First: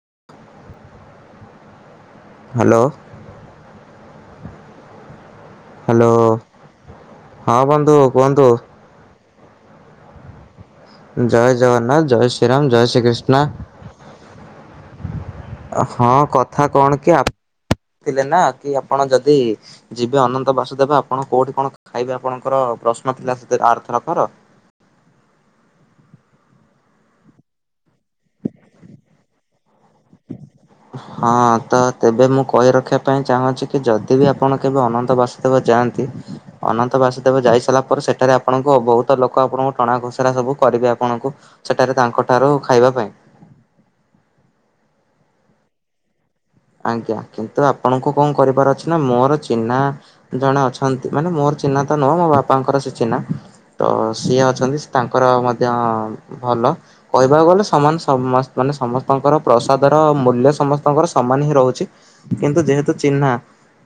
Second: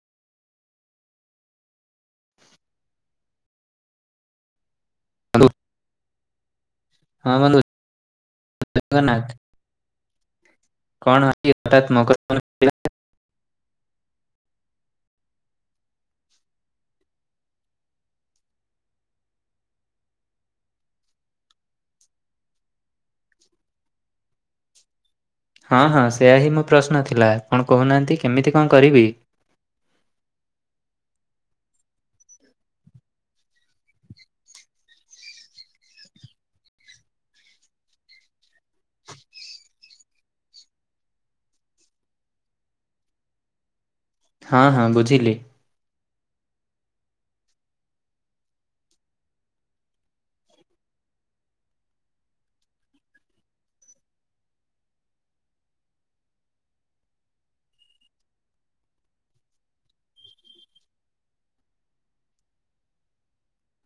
[inaudible] Hello. Hello. Hello ହଁ ବନ୍ଧୁ କୁହନ୍ତୁ। ଜଗନ୍ନାଥ କଣ ଆଜି ଜୟ ହଠାତ୍ ଜଗନ୍ନାଥ ମକର ଜୟ ଫୋନ ଶ୍ରୀରାମ କରିଦେଲା? ଜୟ ଶ୍ରୀକ୍ରିଷ୍ଣା। ହଁ କଥା କଣ କି ଆ ଥିଲେ ନା କି ଆପଣ ଯଦି ଯିବେ ଅନନ୍ତ ବାସୁଦେବ ଆପଣ କୋଉଠି କଣ ଖାଇବେ ଆପଣଙ୍କର। ପ୍ରଶ୍ନ ଥିଲା ସେତେ ଆରଥର କର। ହଁ ହଁ ସେୟା ହିଁ ମୋ ପ୍ରଶ୍ନ ଥିଲା ଆପଣ କହୁନାହାନ୍ତି କେମିତି କଣ କରିବି। ହଁ ତ ତେବେ ମୁଁ କହି ରଖିବା ପାଇଁ ଚାହୁଁଛି କି ଯଦି ବି ଆପଣ କେବେ ଅନନ୍ତ ବାସୁଦେବ ଯାଆ ଛି ଅନନ୍ତ ବାସୁଦେବ ଯାଇ ସାରିଲା ପରେ ସେଠାରେ ଆପଣଙ୍କୁ ବହୁତ ଲୋକ ଆପଣଙ୍କୁ ଟଣା ଘୋସରା ସବୁ କରିବେ ଆପଣଙ୍କୁ ସେଠାରେ ତାଙ୍କଠାରୁ ଖାଇବା ପାଇଁ। ହଁ ହଁ ବୁଝିଲି। ଆଜ୍ଞା କିନ୍ତୁ ଆପଣଙ୍କୁ କଣ କରିବାର ଅଛି ନା ମୋର ଚିହ୍ନା ଜଣେ ଅଛନ୍ତି ମାନେ ମୋର। ଚିହ୍ନା ତ ନୁହଁ ମୋ ବାପାଙ୍କର ସେ ଚିହ୍ନା ତ ସିଏ ଅଛନ୍ତି ତାଙ୍କର ମଧ୍ଯ ଅଁ ଭ ଭଲ କହିବାକୁ ଗଲେ ସମାନ୍ ସମସ ମାନେ ସମସ୍ତଙ୍କର ପ୍ରସାଦର ମୂଲ୍ୟ ସମସ୍ତଙ୍କର ସ ସମାନ ହିଁ ରହୁଛି କିନ୍ତୁ ଯେହେତୁ ଚିହ୍ନା।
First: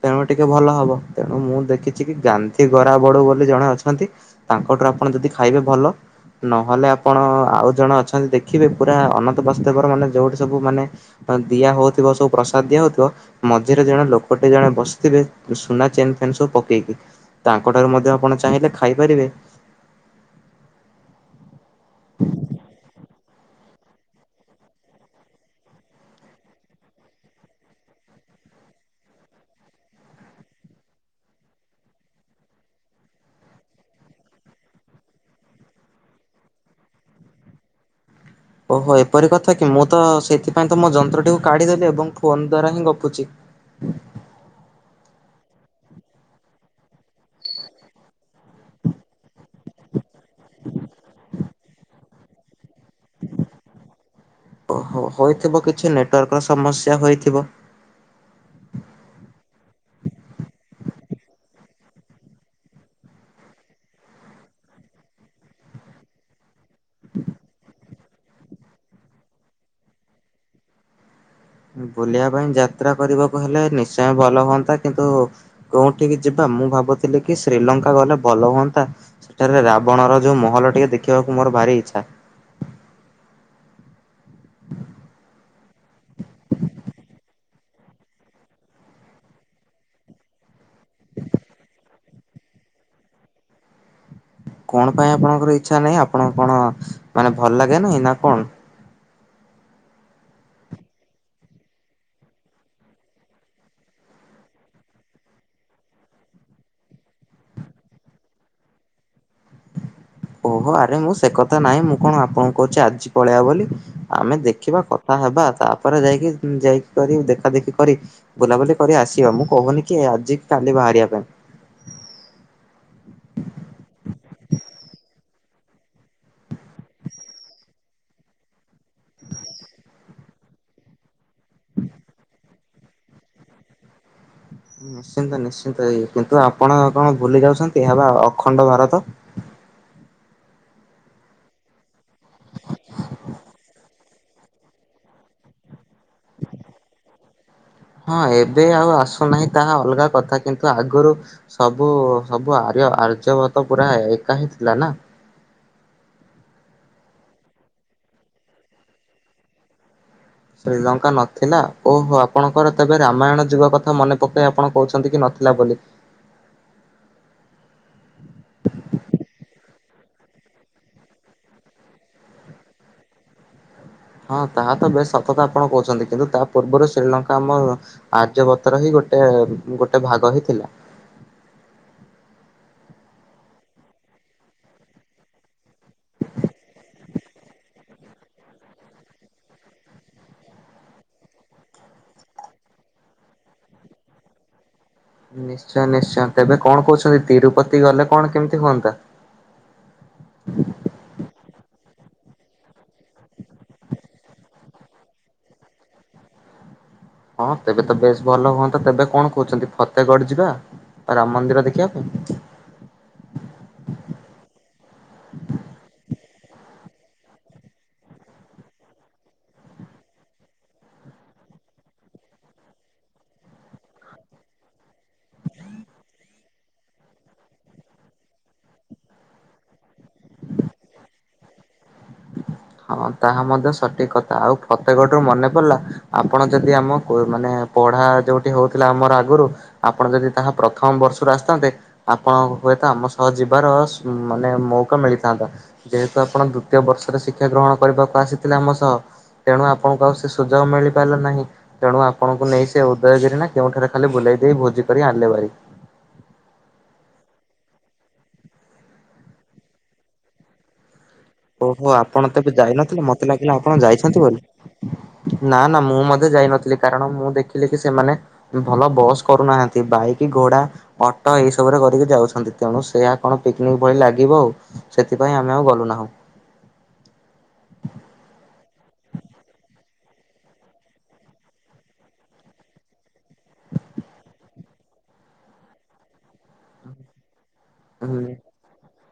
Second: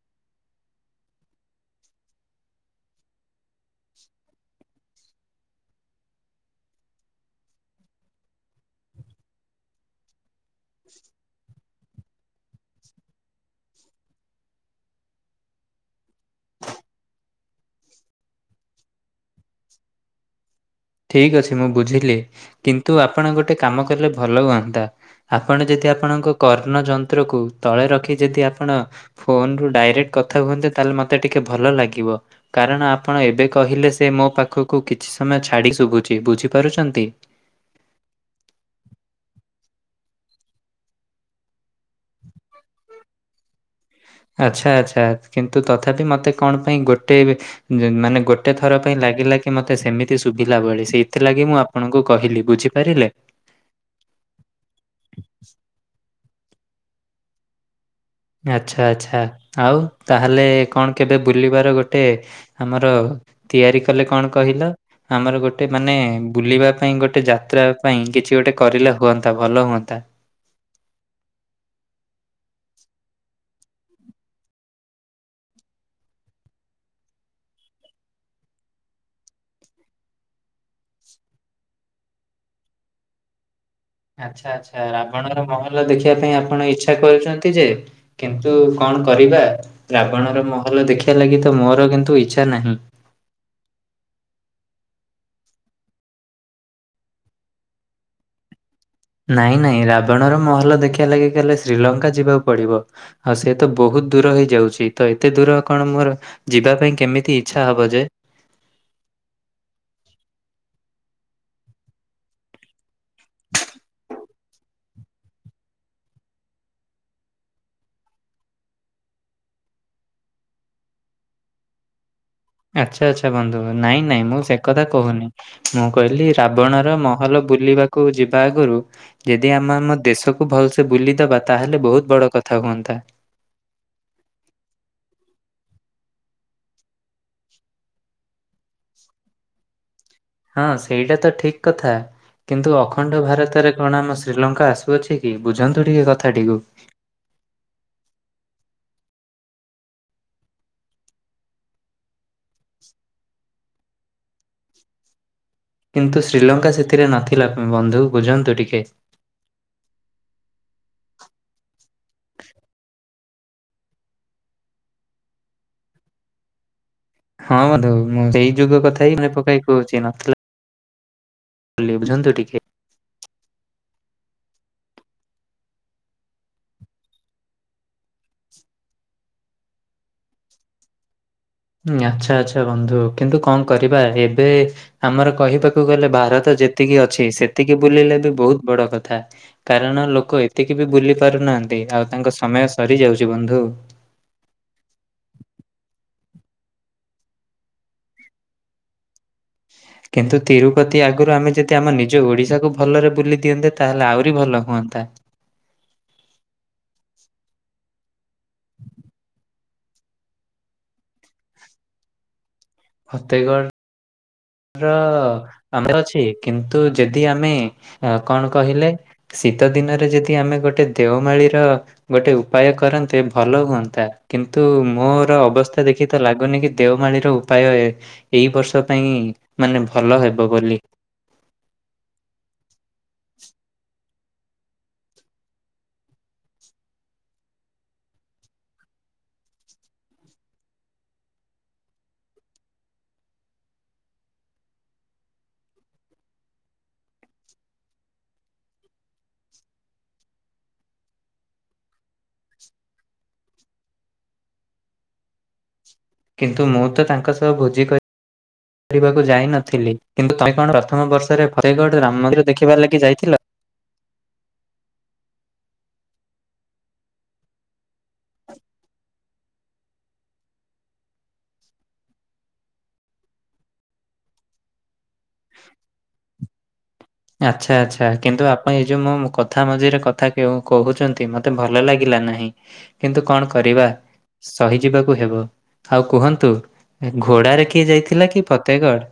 ତେଣୁ ଟିକେ ଭଲ ହବ ତେଣୁ ମୁଁ ଦେଖିଛି କି ଗାନ୍ଧୀଗରା ବଡ଼ୁବୋଲି ଜଣେ ଅଛନ୍ତି ତାଙ୍କଠ ଆପଣ ଯଦି ଖାଇବେ ଭଲ। ନହେଲେ ଆପଣ ଆଉ ଜଣ ଅଛନ୍ତି ଦେଖିବେ ପୁରା ଅନନ୍ତ ବସୁଦେବର ମାନେ ଯୋଉଠି ସବୁ ମାନେ। ହଁ ଦିଆ ହଉଥ ଥିବ ସବୁ ପ୍ରସାଦ ଦିଆହଉଥିବ ମଝିରେ ଜଣେ ଲୋକଟେ ଜଣେ ବସିଥିବେ ଯଉ ସୁନା ଚେନ୍ ଫେନ୍ ସବୁ ପକେଇକି। ତାଙ୍କ ଠାରୁ ମଧ୍ୟ ଆପଣ ଚାହିଁଲେ ଖାଇପାରିବେ। ଠିକ୍ ଅଛି ମୁଁ ବୁଝିଲି କିନ୍ତୁ ଆପଣ ଗୋଟେ କାମ କରିଲେ ଭଲ ହୁଅନ୍ତା ଆପଣ ଯଦି ଆପଣଙ୍କ କର୍ଣ୍ଣଯନ୍ତ୍ରକୁ ତଳେ ରଖି। ଯଦି ଆପଣ ଫୋନ୍ ରୁ ଡାଇରେକ୍ଟ୍ କଥା ହୁଅନ୍ତେ ତାହେଲେ ମତେ ଟିକେ ଭଲ ଲାଗିବ କାରଣ ଆପଣ। ଏବେ କହିଲେ ସେ ମୋ ପାଖକୁ କିଛି ସମୟ ଛାଡ଼ି ଶୁଭୁଚି ବୁଝିପାରୁଛନ୍ତି। ଓହୋ ଏପରି କଥା କି ମୁଁ ତ ସେଥିପାଇଁ ତ ମୋ ଯନ୍ତ୍ରଟିକୁ କାଢିଦେଲି ଏବଂ ଫୋନ ଦ୍ଵାରା ହିଁ ଗପୁଚି। ଆଚ୍ଛା ଆଚ୍ଛା କିନ୍ତୁ ତଥାପି ମତେ କଣ ପାଇଁ ଗୋଟେ ବି ଜ ମାନେ ଗୋଟେ ଥର ପାଇଁ ଲାଗିଲା। କି ମତେ ସେମିତି ଶୁଭିଲା ଭଳି ସେଇଥିଲାଗି ମୁଁ ଆପଣଙ୍କୁ କହିଲି ବୁଝିପାରିଲେ। ଓ ହୋ ହୋଇଥିବ କିଛି ନେଟୱାର୍କ ର ସମସ୍ୟା ହୋଇଥିବ। ଆଚ୍ଛା ଆଚ୍ଛା ଆଉ ତାହେଲେ କଣ କେବେ ବୁଲିବାର ଗୋଟେ ଆମର। ତିଆରି କଲେ କଣ କହିଲ ଆମର ଗୋଟେ ମାନେ ବୁଲିବା। ପାଇଁ ଗୋଟେ ଯାତ୍ରା ପାଇଁ କିଛି ଗୋଟେ କରିଲେ ହୁଅନ୍ତା ଭଲ ହୁଅନ୍ତା। ବୁଲିବା ପାଇଁ ଯାତ୍ରା କରିବାକୁ ହେଲେ ନିଶ୍ଚୟ ଭଲ ହୁଅନ୍ତା କିନ୍ତୁ କୋଉଁଠିକି ଯିବା। ମୁଁ ଭାବୁଥିଲି କି ଶ୍ରୀଲଙ୍କା ଗଲେ ଭଲ ହୁଅନ୍ତା ସେଠାରେ ରାବଣର ଯୋଉ ମହଲ ଟିକେ ଦେଖିବାକୁ ମୋର ଭାରି ଇଚ୍ଛା। ଆଚ୍ଛା ଆଚ୍ଛା ରାବଣର ମହଲ ଦେଖିବା ପାଇଁ ଆପଣ ଇଚ୍ଛା କରୁଛନ୍ତି ଯେ କିନ୍ତୁ କ କଣ କରିବା ରାବଣର ମ ହଲ ଦେଖିବା ଲାଗି ତ ମୋର କିନ୍ତୁ ଇଚ୍ଛା ନାହିଁ। କଣ ପାଇଁ ଆପଣଙ୍କର ଇଚ୍ଛା ନାହିଁ ଆପଣ କଣ ମାନେ ଭଲଲାଗେନି ନା କଣ। ନାଇଁ ନାଇଁ ରାବଣର ମହଲ ଦେଖିଆ ଲାଗି ଗଲେ ଶ୍ରୀଲଙ୍କା ଯିବାକୁ ପଡିବ ଆଉ ସେ ତ ବହୁ ବହୁତ ଦୂର ହେଇଯାଉଛି ତ ଏତେ ଦୂର କଣ ମୋର ଯିବା ପାଇଁ କେମିତି ଇଛା ହବ ଯେ ଓହୋ ଆରେ ମୁଁ ସେ କଥା ନାହିଁ ମୁଁ କଣ ଆପଣଙ୍କୁ କହୁଛି ଆଜି ପଳେଇବା ବୋଲି ଆମେ ଦେଖିବା କଥା ହେବା ତାପରେ ଯାଇକି ଯାଇକିକରି ଦେଖା ଦେେଖି କରି ବୁଲାବୁଲି କରି ଆସିବା ମୁଁ କହୁନି କି ଏଆ ଆଜି କି କାଲି ବାହାରିବା ପାଇଁ। ଆଛା ଆଛା ବନ୍ଧୁ ନାଇଁ ନାଇଁ ମୁଁ ସେ କଥା କୋହୁନି ମୁଁ କହିଲି ରାବଣର ମହଲ ବ୍ ବୁଲିବାକୁ ଯିବା ଆଗରୁ ଯେଦି ଆମେ ଆମ ଦେଶକୁ ଭଲସେ ବୁଲିଦବା ତାହେଲେ ବହୁତ ବଡ କଥା ହୁଅନ୍ତା। ନିଶ୍ଚିନ୍ତ ନିଶ୍ଚିନ୍ତ ଏଇ କିନ୍ତୁ ଆପଣ କଣ ଭୁଲି ଯାଉଛନ୍ତି ଏହା ବା ଅଖଣ୍ଡ ଭାରତ। ହଁ ସେଇଟା ତ ଠିକ୍ କଥା। କିନ୍ତୁ ଅଖଣ୍ଡ ଭାରତରେ କଣ ଆମ ଶ୍ରୀଲଙ୍କା ଆସୁଅଛି କି ବୁଝନ୍ତୁ ଟିକେ କଥାଟିକୁ ହଁ ଏବେ ଆଉ ଆସୁନାହିଁ ତାହା ଅଲଗା କଥା କିନ୍ତୁ ଆଗରୁ ସବୁ ଉ ସବୁ ଆର୍ ଆର୍ଯ୍ୟବତ ପୁରା ଏକା ହିଁ ଥିଲା ନା। କିନ୍ତୁ ଶ୍ରୀଲଙ୍କା ସେଥିରେ ନଥିଲା ବନ୍ଧୁ ବୁଝନ୍ତୁ ଟିକେ ଶ୍ରୀଲଙ୍କା ନଥିଲା। ଓହୋ ଆପଣଙ୍କର ତେବେ ରାମାୟଣ ଯୁଗ କଥା ମନେ ପକେଇ ଆପଣ କହୁଛନ୍ତି କି ନଥିଲା। ବୋଲି ହଁ ବନ୍ଧୁ ମୁଁ ସେଇ ଯୁଗ କଥା ହିଁ ମେନେପକାଇ କୋହୁଚି ନଥିଲା ବୋଲି। ବୁଝନ୍ତୁ ଟିକେ ହଁ ତାହା ତ ବେଶ ସତତ ଆପଣ କହୁଛନ୍ତି କିନ୍ତୁ ତା ପୂର୍ବରୁ ଶ୍ରୀଲଙ୍କା ଆମ ଆର୍ଯ୍ୟବତର ହେଇଗୋଟେ ଗୋଟେ ଗୋଟେ ଭାଗ ହିଁ ଥିଲା। ହଁ ଆଛା ଆଛା ବନ୍ଧୁ କିନ୍ତୁ କଣ କରିବା ଏବେ ଆମର କହିବାକୁ ଗଲେ ଭାରତ ଯେତିକି ଅଛି ସେତିକି ବୁଲିଲେ ବି ବହୁତ ବଡ କଥା କାରଣ ଲୋକ ଏତିକି ବି ବୁଲି ପାରୁନାହାନ୍ତି। ଆଉ ତାଙ୍କ ସମୟ ସରିଯାଉଛି ବନ୍ଧୁ। [inaudible] ନିଶ୍ଚୟ ନିଶ୍ଚୟ ତେବେ କଣ କହୁଛନ୍ତି ତିରୁପତି ଗଲେ କଣ କେମିତି ହୁଅନ୍ତା। କିନ୍ତୁ ତିରୁପତି ଆଗରୁ ଆମେ ଯେ ତେ ଆମ ନିଜ ଓଡିଶାକୁ ଭଲରେ ବୁଲି ଦିଅନ୍ତେ ତାହେଲେ ଆହୁରି ଭଲ ହୁଅନ୍ତା। ହଁ ତେବେ ତ ବେଶ ଭଲ ହୁଅନ୍ତା। ତେବେ କଣ କହୁଛନ୍ତି ଫତେଗଡ ଯିବା। ରାମ ମନ୍ଦିର ଦେଖିବା ପାଇଁ। ଫତେଗଡ ର ଅ ଆମର ଅଛି। କିନ୍ତୁ ଯଦି ଆମେ କଣ କହିଲେ ଶୀତ ଦିନରେ ଯଦି ଆମେ ଗୋଟେ ଦେଓମାଳି ର ଗୋଟେ ଉପାୟ କରନ୍ତେ ଭଲ ହୁଅନ୍ତା। କିନ୍ତୁ ମୋର ଅବସ୍ଥା ଦେଖି ତ ଲାଗୁନି ନିକି ଦେଓମାଳିର ଉପାୟ ଏଇ ବର୍ଷ ପାଇଁ ମାନେ ଭଲ ହେବ ବୋଲି। ହଁ ତାହା ମଧ୍ୟ ସଠିକ କଥା ଆଉ ଫତେଗଡରୁ ମନେ ପଡିଲା ଆପଣ ଯଦି ଆମ ମାନେ ପଢା ଯୋଉଠି ହଉଥିଲା। ଆମର ଆଗରୁ ଆପଣ ଯଦି ତାହା ପ୍ରଥମ ବର୍ଷରୁ ଆସିଥାନ୍ତେ ଆପଣ ହୁଏତ ଆମ ସହ ଯିବାରମାନେ ମୌକ ମିଳିଥାନ୍ତା। ଯେହେତୁ ଆପଣ ଦ୍ଵିତୀୟ ବର୍ଷରେ ସି ଶିକ୍ଷା ଗ୍ରହଣ କରିବାକୁ ଆସିଥିଲେ ଆମ ସହ ତେଣୁ ଆପଣଙ୍କୁ ଆଉ ସେ ସୁଯୋଗ ମିଳିପାରିଲା ନାହିଁ। ତେଣୁ ଆପଣଙ୍କୁ ନେଇ ସେ ଉଦୟଗିରି ନା କେଉଁଠାରେ ଖାଲି ବୁଲେଇ ଦେଇ ଭୋଜି କରି ଆଣିଲେ ଭାରି। କିନ୍ତୁ ମୁଁ ତ ତାଙ୍କ ସହ ଭୋଜି କରି ବାକୁ ଯାଇ ନଥିଲି। କିନ୍ତୁ ତମେ କଣ ପ୍ରଥମ ବର୍ଷ ଓହୋ ଆପଣ ତେବେ ଯାଇ ନଥିଲେ ମତେ ଲାଗିଲା ଆପଣ ଯାଇଛନ୍ତି ବୋଲି। ନା ନା ମୁଁ ମଧ୍ୟ ଯାଇନଥିଲି। କାରଣ ମୁଁ ଦେଖିଲି କି ସେମାନେ ଭଲ ବସ୍ କରୁନାହାନ୍ତି ବାଇକ୍ ଘୋଡା, ଅଟୋ ଏଇ ସବୁରେ କରିକି ଯାଉଛନ୍ତି ତେଣୁ ସେୟା କଣ ପିକନିକ ଭଳି ଲାଗିବ ଆଉ ସେଥିପାଇଁ ଆମେ ଗଲୁ ନାହୁଁ। ଆଛା ଆଛା କିନ୍ତୁ ଆପଣ ଏଇ ଯୋଉ ମୋ ମ କଥା ମଝିରେ କଥା କହୁଛନ୍ତି ମତେ ଭଲ ଲାଗିଲା ନାହିଁ କିନ୍ତୁ କଣ କରିବା ସହିଯିବାକୁ ହେବ ଆଉ କୁହନ୍ତୁ ଘୋଡାରେ କିଏ ଯାଇଥିଲା ହୁଁ କି ପତେଗଡ଼।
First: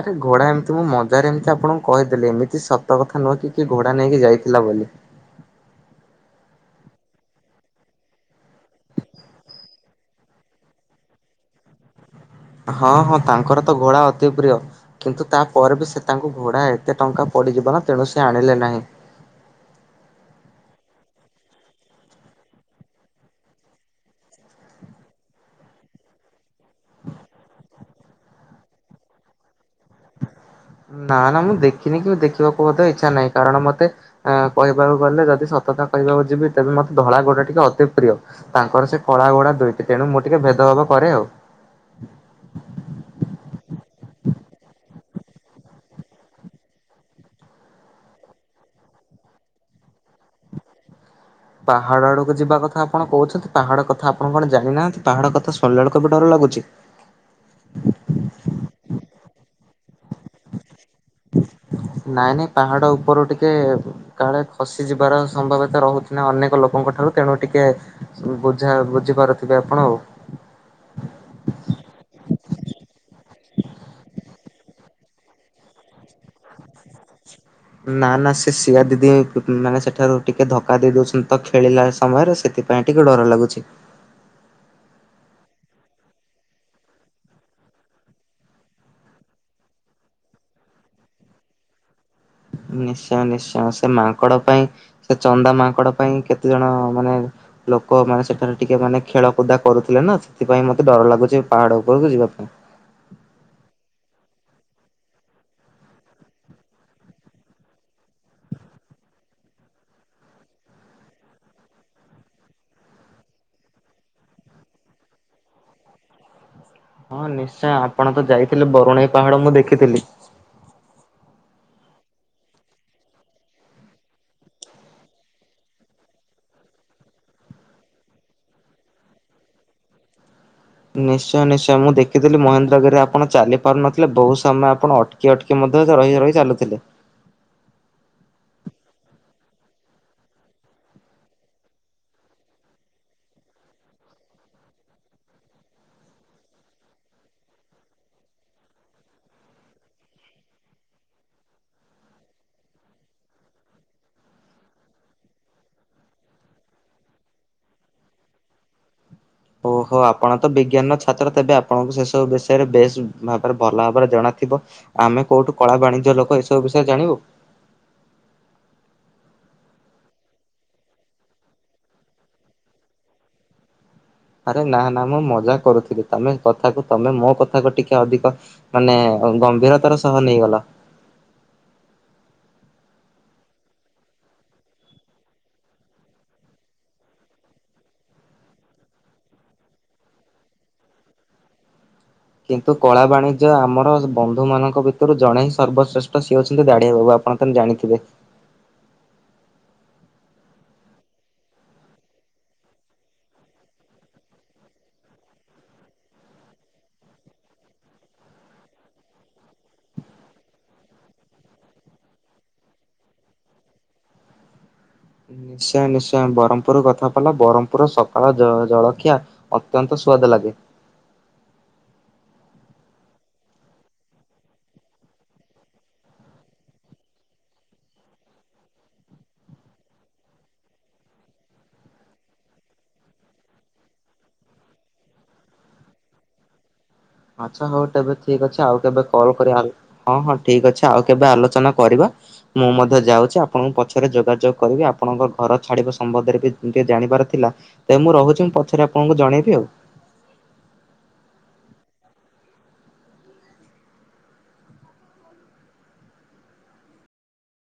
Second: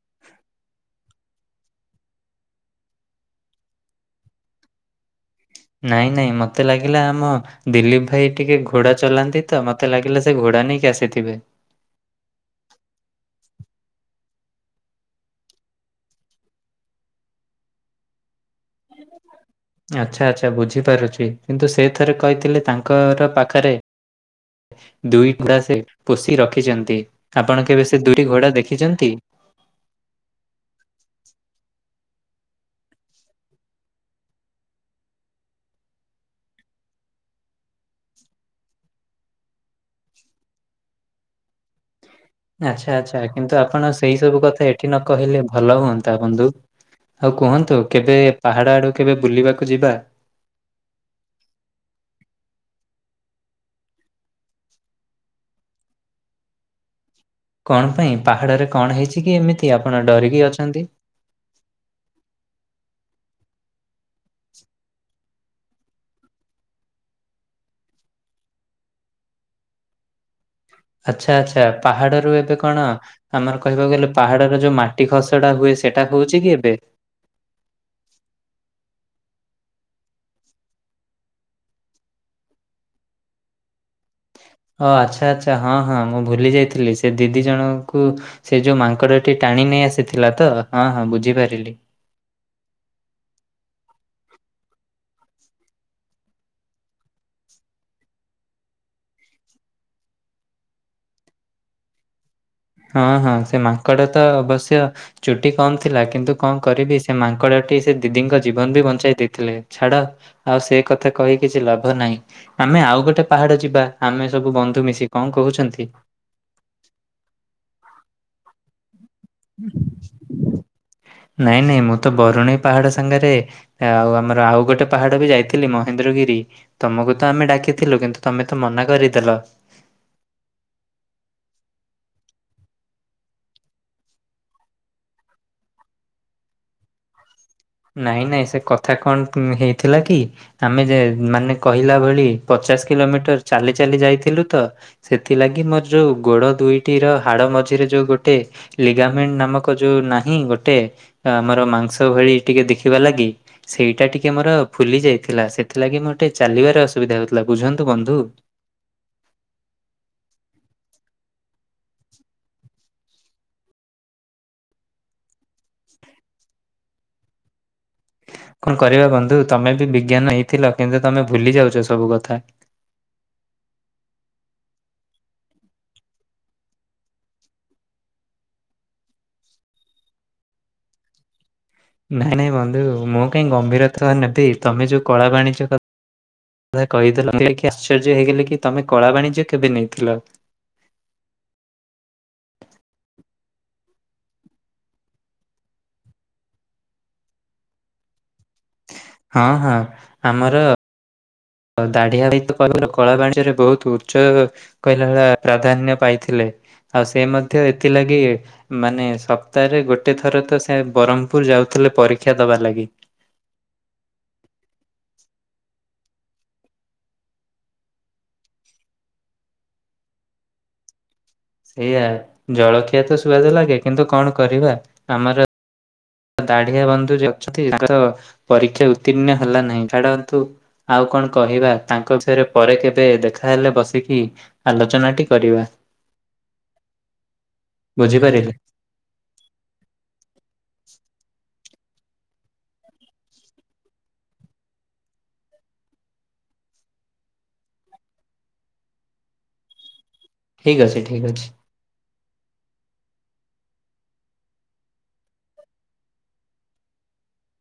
ଆରେ ଘୋଡା ଏମିତି ମୁଁ ମଜାରେ ଏମିତି ଆପଣଙ୍କୁ କହିଦେଲି ଏମିତି ସତ କଥା ନୁହଁ କି ଘୋଡା ନେଇକି ଯାଇଥିଲା ବୋଲି। ଆଲୋ। ନାଇଁ ନାଇଁ ମତେ ଲାଗିଲା ଆମ ଦିଲ୍ଲୀପ ଭାଇ ଟିକେ ଘୋଡ଼ା ଚଲାନ୍ତି ତ ମତେ ଲାଗିଲା ସେ ଘୋଡ଼ା ନେଇ ଆସିଥିବେ। [unintelligible] ହଁ ହଁ ତାଙ୍କର ତ ଘୋଡା ଅଧିକ ପ୍ରିୟ, କିନ୍ତୁ ତା ପରେ ବି ସେ ତାଙ୍କୁ ଘୋଡା ଏତେ ଟଙ୍କା ପ ପଡିଯିବ ନା ତେଣୁ ସେ ଆଣିଲେ ନାହିଁ। ଆଚ୍ଛା ଆଚ୍ଛା ବୁଝିପାରୁଛି କିନ୍ତୁ ସେ ଥରେ କହିଥିଲେ ତାଙ୍କର ପାଖରେ ଦୁଇ [inaudible] ପୁସି ରଖି ଛନ୍ତି ଆପଣ କେବେ ସେ ଦୁଇଟି ଘୋଡା ଦେଖିଛନ୍ତି? ନା ନା ମୁଁ ଦେଖିନି କି ଦେଖିବାକୁ ମଧ୍ୟ ଇଚ୍ଛା ନାହିଁ। କାରଣ ମତେ କହିବାକୁ ଗଲେ ଯଦି କହିବାକୁ ଯିବି ତେବେ ମୋତେ ଧଳା ଘୋଡା ଟିକେ ଅତି ପ୍ରିୟ। ତାଙ୍କର ସେ କଳା ଗୋଡା ଦୁଇଟି ତେଣୁ ମୁଁ ଟିକେ ଭେଦ କରେ ଆଉ। ଆଚ୍ଛା ଆଚ୍ଛା କିନ୍ତୁ ଆପଣ ସେଇ ସବୁ କଥା ଏଠି ନ କହିଲେ ଭଲ ହୁଅନ୍ତା ବନ୍ଧୁ? ଆଉ କୁହନ୍ତୁ କେବେ ପାହାଡ ଆଡୁ କେବେ ବୁଲିବାକୁ ଯିବା? [inaudible] ପାହାଡ ଆଡକୁ ଯିବା କଥା ଆପଣ କହୁଛନ୍ତି ପାହାଡ କଥା ଆପଣ କଣ ଜାଣିନାହାନ୍ତି ପାହାଡ କଥା ସରିଲା ବେଳକୁ ବି ଡର ଲାଗୁଛି। [inaudible] କଣ ପାଇଁ ପାହାଡରେ କଣ ହେଇଛି କି ଏମିତି? ଆପଣ ଡରିକି ଅଛନ୍ତି? ନାଇଁ ନାଇଁ ପାହାଡ ଉପର ଟିକେ କାଳେ ଖସି ଯିବାର ସମ୍ଭବ ତ ରହୁଛି ନା ଅନେକ ଲୋକଙ୍କ ଠାରୁ ତେଣୁ ଟିକେ ବୁଝା ବୁଝିପାରୁଥିବେ ଆପଣ ଆଉ। ଆଚ୍ଛା ଆଚ୍ଛା ପାହାଡ ରୁ ଏବେ କଣ ଆମର କହିବାକୁ ଗଲେ ପାହାଡରେ ଯୋଉ ମାଟି ଖସଡା ହୁଏ। ସେଇଟା ହଉଛି କି ଏବେ? ଛି [inaudible] ନା ନା ସେ ସିଆ ଦିଦି ମାନେ ସେଠାରୁ ଟିକେ ଧକ୍କା ଦେଇ ଦଉଛନ୍ତି ତ ଖେଳିଲା ସମୟରେ ସେଥି ପାଇଁ ଟିକେ ଡର ଲାଗୁଛି। ଓ ଆଚ୍ଛା ଆଚ୍ଛା ହଁ ହଁ ମୁଁ ଭୁଲି ଯାଇଥିଲି ସେ ଦିଦି ଜଣଙ୍କୁ ସେ ଯୋଉ ମାଙ୍କଡ ଟି ଟାଣି ନେଇ ଆସିଥିଲା ତ ହଁ ହଁ ବୁଝିପାରିଲି। [inaudible] ନିଶ୍ଚୟ ନିଶ୍ଚୟ ସେ ମାଙ୍କଡ ପାଇଁ ସେ ଚନ୍ଦା ମାଙ୍କଡ ପାଇଁ କେତେ ଜଣ ମାନେ ଲୋକ ମାନେ ସେଠାରେ ଟିକେ ମାନେ ଖେଳକୁଦା କରୁଥିଲେ ନା ସେଥିପାଇଁ ମତେ ଡର ଲାଗୁଛି ପାହାଡ ଉପରକୁ ଯିବା ପାଇଁ। ହଁ ହଁ ସେ ମାଙ୍କଡା ତ ଅବଶ୍ୟ ଚୁଟି କମ ଥିଲା କିନ୍ତୁ କଣ କରିବି ସେ ମାଙ୍କଡ ସେ ଦିଦିଙ୍କ ଜୀବନ ବି ବଞ୍ଚାଇ ଦେଇଥିଲେ ଛାଡ ଆଉ ସେ କଥା କହି କିଛି ଲାଭ ନାହିଁ। ଆମେ ଆଉ ଗୋଟେ ପାହାଡ ଯିବା ଆମେ ସବୁ ବନ୍ଧୁ ମିଶି କଣ କହୁଛନ୍ତି? ହଁ ନିଶ୍ଚୟ ଆପଣ ତ ଯାଇଥିଲେ ବରୁଣେଇ ପାହାଡ ମୁଁ ଦେଖିଥିଲି। ନାଇଁ ନାଇଁ ମୁଁ ତ ବରୁଣେଇ ପାହାଡ ସାଙ୍ଗରେ ଆଉ ଆମର ଆଉ ଗୋଟେ ପାହାଡ ବି ଯାଇଥିଲି ମହେନ୍ଦ୍ରଗିରି। ତମକୁ ତ ଆମେ ଡାକିଥିଲୁ କିନ୍ତୁ ତମେ ତ ମନା କରିଦେଲ। [inaudible] ନିଶ୍ଚୟ ନିଶ୍ଚୟ ମୁଁ ଦେଖିଥିଲି ମହେନ୍ଦ୍ରଗିରିରେ ଆପଣ ଚାଲି ପାରୁନଥିଲେ ବହୁତ ସମୟ ଆପଣ ଅଟକି ଅଟକି ରହି ରହି ଚାଲୁଥିଲେ। ନାଇଁ ନାଇଁ ସେ କଥା କଣ ହେଇଥିଲା କି ଆମେ ଯେ ମାନେ କହିଲା ଭଳି ପଚାଶ କିଲୋମିଟର ଚାଲି ଚାଲି ଯାଇଥିଲୁ ତ ସେଥିଲାଗି ମୋର ଯୋଉ ଗୋଡ ଦୁଇଟିର ହାଡ ମଝିରେ ଯୋଉ ଗୋଟେ ଲିଗାମେଣ୍ଟ ନାମକ ଯୋଉ ନାହିଁ ଗୋଟେ ଆମର ମାଂସ ଭଳି ଟିକେ ଦେଖିବା ଲାଗି ସେଇଟା ଟିକେ ମୋର ଫୁଲି ଯାଇଥିଲା ସେଥିଲାଗି ମୋର ଟିକେ ଚାଲିବାରେ ଅସୁବିଧା ହେଉଥିଲା। ବୁଝନ୍ତୁ ବନ୍ଧୁ। [inaudible] ଓହୋ ଆପଣ ତ ବିଜ୍ଞାନ ଛାତ୍ର ତେବେ ଆପଣଙ୍କୁ ସେ ସବୁ ବିଷୟରେ ବେଶ ଭାବରେ ଭଲ ଭାବରେ ଜଣାଥିବ। ଆମେ କୋଉଠୁ କଳା ବାଣିଜ୍ୟ ଲୋକ, ଏସବୁ ବିଷୟରେ ଜାଣିବୁ। କଣ କରିବା ବନ୍ଧୁ, ତମେ ବି ବିଜ୍ଞାନ ନେଇଥିଲ କିନ୍ତୁ ତମେ ଭୁଲି ଯାଉଛ ସବୁ କଥା। [inaudible] ଆରେ ନା ନା ମୁଁ ମଜା କରୁଥିଲି, ତମେ କଥାକୁ ତମେ ମୋ କଥାକୁ ଟିକେ ଅଧିକ ମାନେ ଗମ୍ଭୀରତାର ସହ ନେଇଗଲ। ନାଇଁ ନାଇଁ ବନ୍ଧୁ ମୁଁ କାହିଁ ଗମ୍ଭୀରତା ନେବି, ତମେ ଯୋଉ କଳା ବାଣିଜ୍ୟ କଥା କହିଦେଲ, ଆଶ୍ଚର୍ଯ୍ୟ ହେଇଗଲେ କି ତମେ କଳା ବାଣିଜ୍ୟ କେବେ ନେଇଥିଲ? [inaudible] କିନ୍ତୁ କଳା ବାଣୀ ଯେ -ଆମର ବନ୍ଧୁ ମାନଙ୍କ ଭିତରୁ ଜଣେ ହିଁ ସର୍ବଶ୍ରେଷ୍ଠ, ସିଏ ହେଉଛନ୍ତି ଦାଡିଆ ବାବୁ, ଆପଣ ତ ଜାଣିଥିବେ? ହଁ ହଁ ଆମର। ଦାଢିଆ ଭାଇ କଳା ବାଣିଜ୍ୟରେ ବହୁତ ଉଚ୍ଚ କହିଲା ଭ ପ୍ରାଧାନ୍ୟ ପାଇଥିଲେ। ଆଉ ସେ ମଧ୍ୟ ଏଥିଲାଗି ମାନେ ସପ୍ତାହରେ ଗୋଟେ ଥର ତ ସେ ବ୍ରହ୍ମପୁର ଯାଉଥି ପରୀକ୍ଷା ଦବା ଲାଗି। [inaudible] ନିଶ୍ଚୟ, ନିଶ୍ଚୟ, ବ୍ରହ୍ମପୁର କଥା ପଡିଲା, ବ୍ରହ୍ମପୁରର ସକାଳ ଜଳଖିଆ ଅତ୍ୟନ୍ତ ସ୍ଵଦ ଲାଗେ। ସେଇଆ, ଜଳଖିଆ ତ ସୁଆଦ ଲାଗେ, କିନ୍ତୁ କଣ କରିବା ଆମର ଦାଢିଆ ବନ୍ଧୁ ଅଛନ୍ତି, ତାଙ୍କ ପରୀକ୍ଷା ଉତ୍ତୀର୍ଣ୍ଣ ହେଲା ନହିଁ, ଛାଡନ୍ତୁ। ଆଉ କଣ କହିବା, ତାଙ୍କ ବିଷୟରେ ପରେ କେବେ ଦେଖାହେଲେ ବସିକି ଆଲୋଚନାଟି କରିବା। ଆଚ୍ଛା ହଉ, ତେବେ ଠିକ ବୁଝିପାରିଲେ ଅଛି, ଆଉ କେବେ କଲ କରି, ହଁ ହଁ ଠିକ ଅଛି ଆଉ କେବେ ଆଲୋଚନା କରିବା, ମୁଁ ମଧ୍ୟ ଯାଉଛି, ଆପଣଙ୍କୁ ପଛରେ ଯୋଗାଯୋଗ କରିବି, ଆପଣଙ୍କ ଘର ଛାଡିବ ସମ୍ରେ [unintelligible] ଟିକେ ଜାଣିବାର ଥିଲା, ତେବେ ମୁଁ ରହୁଛି, ମୁଁ ପଛରେ ଆପଣଙ୍କୁ ଜଣେଇବି, ଆଉ ଠିକ ଅଛି, ଠିକ ଅଛି।